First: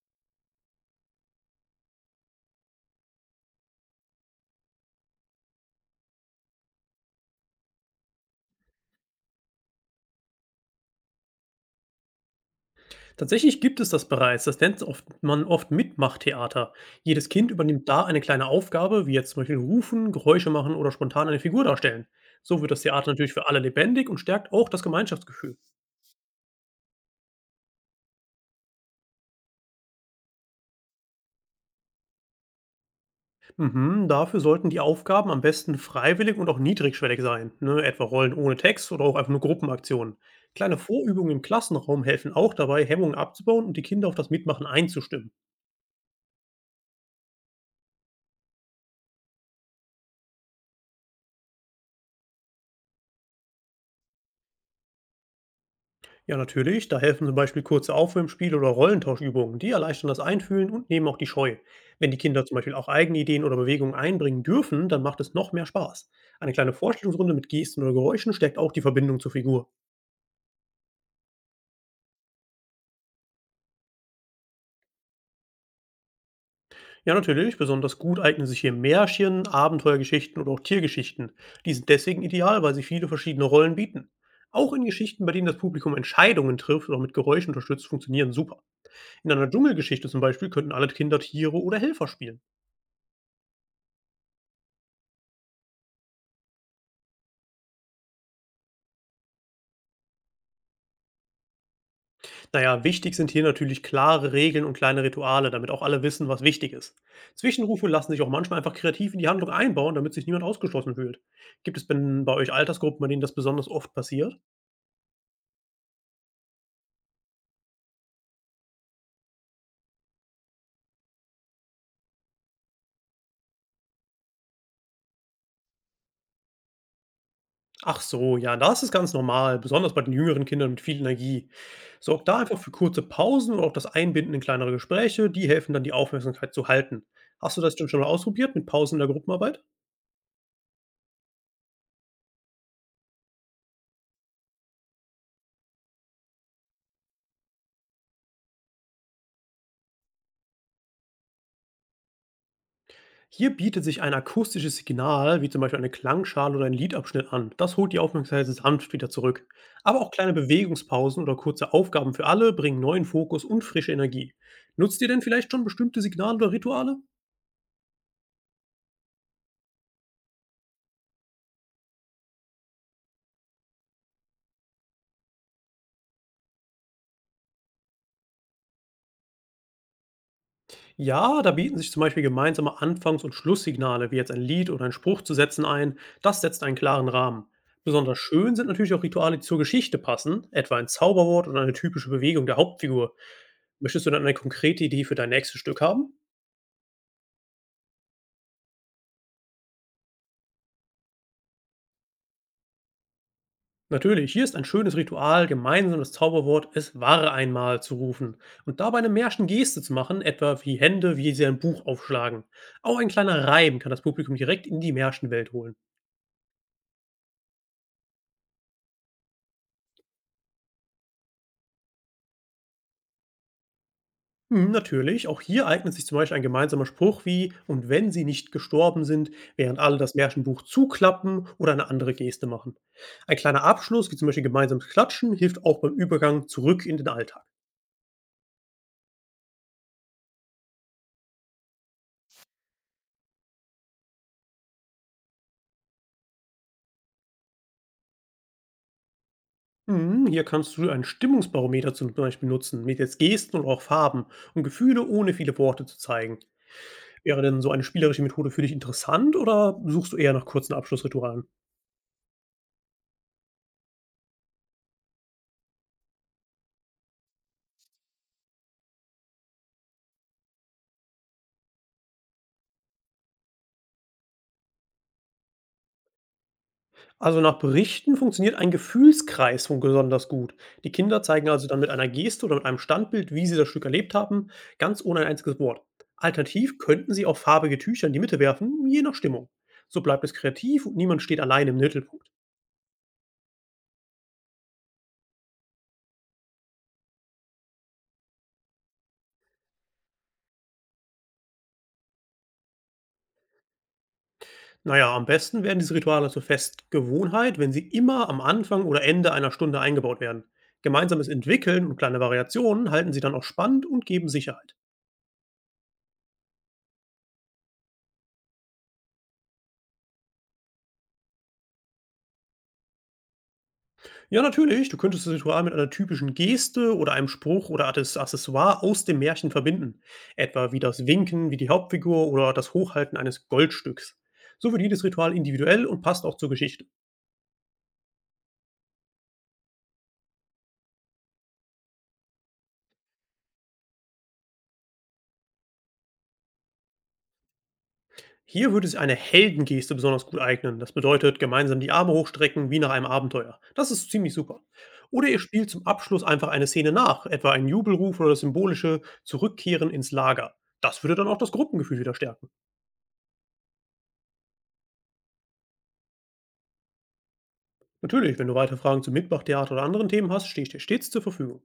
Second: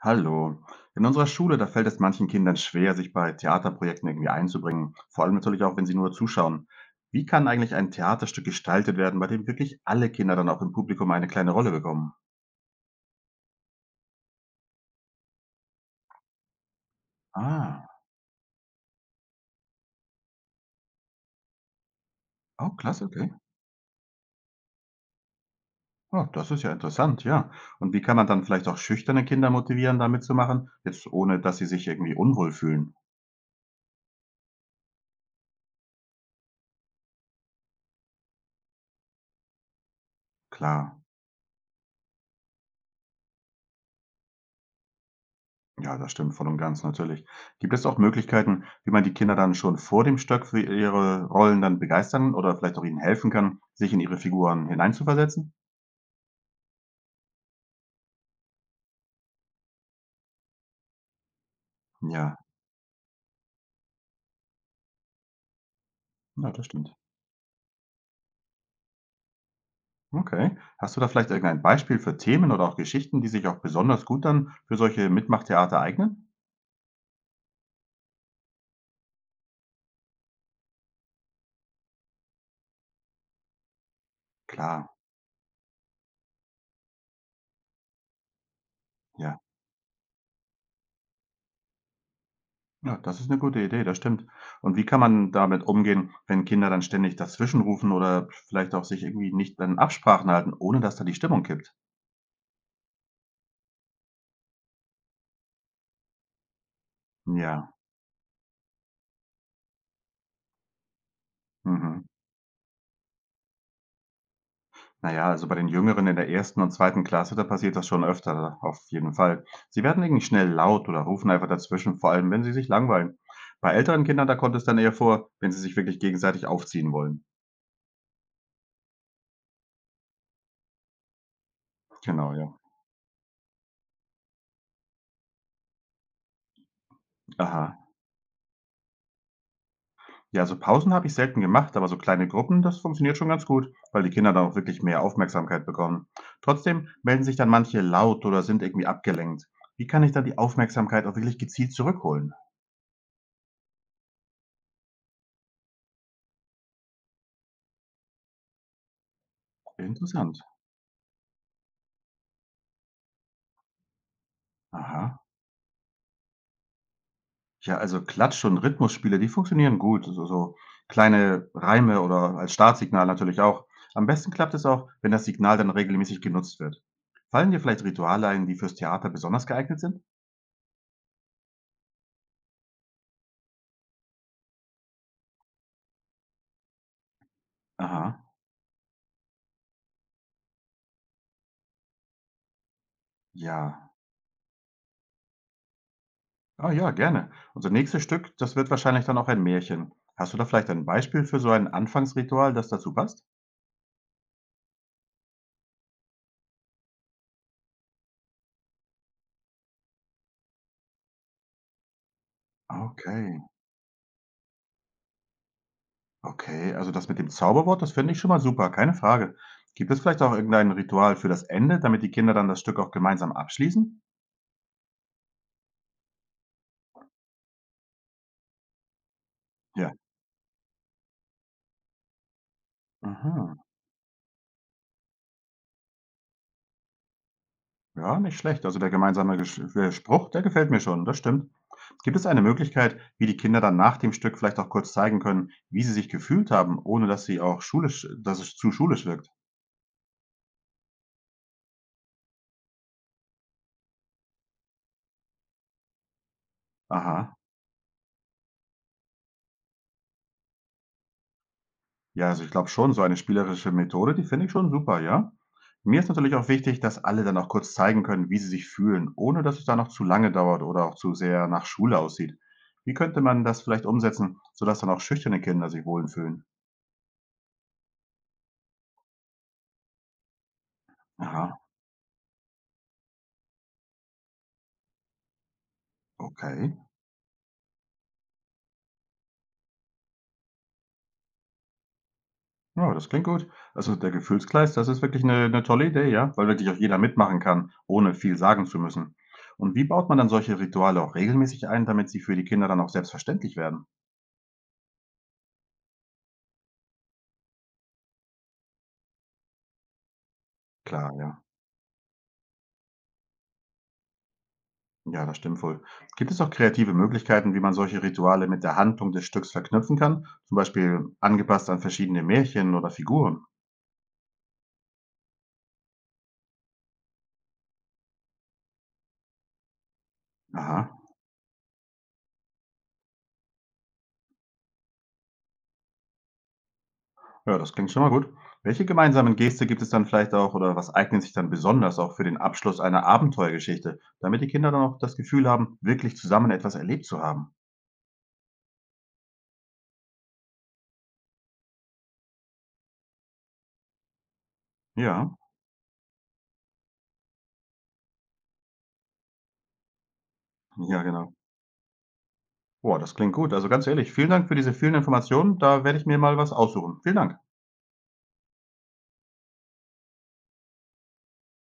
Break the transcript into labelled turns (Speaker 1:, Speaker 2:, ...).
Speaker 1: Hallo. In unserer Schule, da fällt es manchen Kindern schwer, sich bei Theaterprojekten irgendwie einzubringen, vor allem natürlich auch, wenn sie nur zuschauen. Wie kann eigentlich ein Theaterstück gestaltet werden, bei dem wirklich alle Kinder dann auch im Publikum eine kleine Rolle bekommen?
Speaker 2: Tatsächlich gibt es das bereits. Das nennt man oft Mitmachtheater. Jedes Kind übernimmt
Speaker 1: Ah,
Speaker 2: da eine kleine Aufgabe, wie jetzt zum Beispiel rufen, Geräusche machen oder spontan eine Figur darstellen. So wird
Speaker 1: oh,
Speaker 2: das
Speaker 1: klasse,
Speaker 2: Theater
Speaker 1: okay.
Speaker 2: natürlich für alle lebendig und stärkt auch das Gemeinschaftsgefühl.
Speaker 1: Oh, das ist ja interessant, ja. Und wie kann man dann vielleicht auch schüchterne Kinder motivieren, da mitzumachen, jetzt ohne dass sie sich irgendwie unwohl fühlen?
Speaker 2: Mhm, Dafür sollten die Aufgaben am besten freiwillig und auch niedrigschwellig sein, ne? Etwa Rollen ohne Text oder auch einfach nur Gruppenaktionen. Kleine
Speaker 1: Klar.
Speaker 2: Vorübungen im Klassenraum helfen auch dabei, Hemmungen abzubauen und die Kinder auf das Mitmachen einzustimmen.
Speaker 1: Ja, das stimmt voll und ganz, natürlich. Gibt es auch Möglichkeiten, wie man die Kinder dann schon vor dem Stöck für ihre Rollen dann begeistern oder vielleicht auch ihnen helfen kann, sich in ihre Figuren hineinzuversetzen?
Speaker 2: Ja, natürlich. Da helfen zum Beispiel kurze Aufwärmspiele oder Rollentauschübungen. Die erleichtern das Einfühlen und nehmen auch die Scheu. Wenn die
Speaker 1: Ja,
Speaker 2: Kinder zum Beispiel auch eigene Ideen oder Bewegungen einbringen dürfen, dann macht es noch mehr Spaß.
Speaker 1: ja,
Speaker 2: Eine
Speaker 1: das
Speaker 2: kleine
Speaker 1: stimmt.
Speaker 2: Vorstellungsrunde mit Gesten oder Geräuschen stärkt auch die Verbindung zur Figur.
Speaker 1: Okay. Hast du da vielleicht irgendein Beispiel für Themen oder auch Geschichten, die sich auch besonders gut dann für solche Mitmachtheater eignen?
Speaker 2: Ja, natürlich. Besonders gut eignen sich hier Märchen, Abenteuergeschichten oder auch Tiergeschichten. Die sind deswegen ideal, weil sie viele verschiedene Rollen bieten. Auch in
Speaker 1: Klar,
Speaker 2: Geschichten, bei denen das Publikum Entscheidungen trifft oder mit Geräuschen unterstützt, funktionieren super. In
Speaker 1: ja.
Speaker 2: einer Dschungelgeschichte zum Beispiel könnten alle Kinder Tiere oder Helfer spielen.
Speaker 1: Ja, das ist eine gute Idee, das stimmt. Und wie kann man damit umgehen, wenn Kinder dann ständig dazwischenrufen oder vielleicht auch sich irgendwie nicht an Absprachen halten, ohne dass da die Stimmung kippt?
Speaker 2: Naja, wichtig sind hier natürlich klare Regeln und kleine Rituale, damit auch alle wissen, was wichtig ist.
Speaker 1: Ja.
Speaker 2: Zwischenrufe lassen sich auch manchmal einfach kreativ in die Handlung einbauen, damit sich niemand ausgeschlossen fühlt. Gibt es
Speaker 1: Mhm.
Speaker 2: denn bei euch Altersgruppen, bei denen das besonders oft passiert?
Speaker 1: Na ja, also bei den Jüngeren in der ersten und zweiten Klasse, da passiert das schon öfter, auf jeden Fall. Sie werden irgendwie schnell laut oder rufen einfach dazwischen, vor allem wenn sie sich langweilen. Bei älteren Kindern, da kommt es dann eher vor, wenn sie sich wirklich gegenseitig aufziehen wollen.
Speaker 2: Ach so, ja, da ist es ganz normal, besonders bei den jüngeren Kindern mit viel Energie. Sorgt
Speaker 1: Genau,
Speaker 2: da
Speaker 1: ja.
Speaker 2: einfach für kurze Pausen und auch das Einbinden in kleinere Gespräche, die helfen dann, die Aufmerksamkeit zu halten. Hast du das
Speaker 1: Aha.
Speaker 2: denn schon mal ausprobiert mit Pausen in der Gruppenarbeit?
Speaker 1: Ja, also Pausen habe ich selten gemacht, aber so kleine Gruppen, das funktioniert schon ganz gut, weil die Kinder dann auch wirklich mehr Aufmerksamkeit bekommen. Trotzdem melden sich dann manche laut oder sind irgendwie abgelenkt. Wie kann ich dann die Aufmerksamkeit auch wirklich gezielt zurückholen?
Speaker 2: Hier bietet sich ein akustisches Signal, wie zum Beispiel eine Klangschale oder ein Liedabschnitt an. Das holt die Aufmerksamkeit sanft wieder zurück. Aber auch kleine
Speaker 1: Interessant.
Speaker 2: Bewegungspausen oder kurze Aufgaben für alle bringen neuen Fokus und frische Energie. Nutzt ihr
Speaker 1: Aha.
Speaker 2: denn vielleicht schon bestimmte Signale oder Rituale?
Speaker 1: Ja, also Klatsch und Rhythmusspiele, die funktionieren gut. So kleine Reime oder als Startsignal natürlich auch. Am besten klappt es auch, wenn das Signal dann regelmäßig genutzt wird. Fallen dir vielleicht Rituale ein, die fürs Theater besonders geeignet sind?
Speaker 2: Ja, da bieten sich zum Beispiel gemeinsame Anfangs- und Schlusssignale, wie jetzt ein Lied oder einen Spruch zu setzen ein. Das setzt einen klaren Rahmen. Besonders
Speaker 1: Aha,
Speaker 2: schön sind natürlich auch Rituale, die zur Geschichte passen, etwa ein Zauberwort oder eine typische Bewegung der Hauptfigur.
Speaker 1: ja.
Speaker 2: Möchtest du dann eine konkrete Idee für dein nächstes Stück haben?
Speaker 1: Ah ja, gerne. Unser nächstes Stück, das wird wahrscheinlich dann auch ein Märchen. Hast du da vielleicht ein Beispiel für so ein Anfangsritual, das dazu passt?
Speaker 2: Natürlich, hier ist ein schönes Ritual, gemeinsam das Zauberwort "Es war einmal" zu rufen und dabei eine märchen Geste zu machen, etwa wie Hände, wie sie ein Buch aufschlagen. Auch ein
Speaker 1: Okay,
Speaker 2: kleiner Reim kann das Publikum direkt in die Märchenwelt holen.
Speaker 1: okay. Also das mit dem Zauberwort, das finde ich schon mal super, keine Frage. Gibt es vielleicht auch irgendein Ritual für das Ende, damit die Kinder dann das Stück auch gemeinsam abschließen?
Speaker 2: Natürlich, auch hier eignet sich zum Beispiel ein gemeinsamer Spruch wie "Und wenn sie nicht gestorben sind", während
Speaker 1: Ja.
Speaker 2: alle das Märchenbuch zuklappen oder eine andere Geste machen. Ein
Speaker 1: Aha,
Speaker 2: kleiner Abschluss, wie zum Beispiel gemeinsames Klatschen, hilft auch beim Übergang zurück in den Alltag.
Speaker 1: ja, nicht schlecht. Also der gemeinsame Gesch Spruch, der gefällt mir schon, das stimmt. Gibt es eine Möglichkeit, wie die Kinder dann nach dem Stück vielleicht auch kurz zeigen können, wie sie sich gefühlt haben, ohne dass sie auch schulisch, dass es zu schulisch wirkt?
Speaker 2: Mhm, Hier kannst du ein Stimmungsbarometer zum Beispiel nutzen, mit jetzt Gesten und auch Farben, um Gefühle ohne viele Worte zu zeigen.
Speaker 1: Aha,
Speaker 2: Wäre denn so eine spielerische Methode für dich interessant oder suchst du eher nach kurzen Abschlussritualen?
Speaker 1: ja, also ich glaube schon, so eine spielerische Methode, die finde ich schon super, ja. Mir ist natürlich auch wichtig, dass alle dann auch kurz zeigen können, wie sie sich fühlen, ohne dass es dann noch zu lange dauert oder auch zu sehr nach Schule aussieht. Wie könnte man das vielleicht umsetzen, sodass dann auch schüchterne Kinder sich wohlfühlen?
Speaker 2: Also nach Berichten funktioniert ein Gefühlskreis besonders gut. Die Kinder
Speaker 1: Aha,
Speaker 2: zeigen also dann mit einer Geste oder mit einem Standbild, wie sie das Stück erlebt haben, ganz ohne ein einziges Wort.
Speaker 1: okay.
Speaker 2: Alternativ könnten sie auch farbige Tücher in die Mitte werfen, je nach Stimmung. So bleibt es kreativ und niemand steht allein im Mittelpunkt.
Speaker 1: Ja, das klingt gut. Also der Gefühlsgleis, das ist wirklich eine tolle Idee, ja, weil wirklich auch jeder mitmachen kann, ohne viel sagen zu müssen. Und wie baut man dann solche Rituale auch regelmäßig ein, damit sie für die Kinder dann auch selbstverständlich werden?
Speaker 2: Na ja, am besten werden diese Rituale zur Festgewohnheit, wenn sie immer am Anfang oder Ende einer Stunde eingebaut werden.
Speaker 1: Klar,
Speaker 2: Gemeinsames
Speaker 1: ja.
Speaker 2: Entwickeln und kleine Variationen halten sie dann auch spannend und geben Sicherheit.
Speaker 1: Ja, das stimmt wohl. Gibt es auch kreative Möglichkeiten, wie man solche Rituale mit der Handlung des Stücks verknüpfen kann? Zum Beispiel angepasst an verschiedene Märchen oder Figuren?
Speaker 2: Ja, natürlich, du könntest das Ritual mit einer typischen Geste oder einem Spruch oder Accessoire aus dem Märchen verbinden. Etwa wie
Speaker 1: Aha.
Speaker 2: das Winken, wie die Hauptfigur oder das Hochhalten eines Goldstücks. So wird jedes Ritual individuell und passt auch zur Geschichte.
Speaker 1: Ja, das klingt schon mal gut. Welche gemeinsamen Geste gibt es dann vielleicht auch oder was eignet sich dann besonders auch für den Abschluss einer Abenteuergeschichte, damit die Kinder dann auch das Gefühl haben, wirklich zusammen etwas erlebt zu haben?
Speaker 2: Hier würde sich eine Heldengeste besonders gut eignen. Das bedeutet, gemeinsam die Arme hochstrecken wie nach einem Abenteuer. Das ist ziemlich super. Oder
Speaker 1: Ja,
Speaker 2: ihr spielt zum Abschluss einfach eine Szene nach, etwa einen Jubelruf oder das symbolische Zurückkehren ins Lager. Das
Speaker 1: ja,
Speaker 2: würde dann
Speaker 1: genau.
Speaker 2: auch das Gruppengefühl wieder stärken.
Speaker 1: Boah, das klingt gut. Also ganz ehrlich, vielen Dank für diese vielen Informationen. Da werde ich mir mal was aussuchen. Vielen Dank.
Speaker 2: Natürlich, wenn du weitere Fragen zum Mitmachtheater oder anderen Themen hast, stehe ich dir stets zur Verfügung.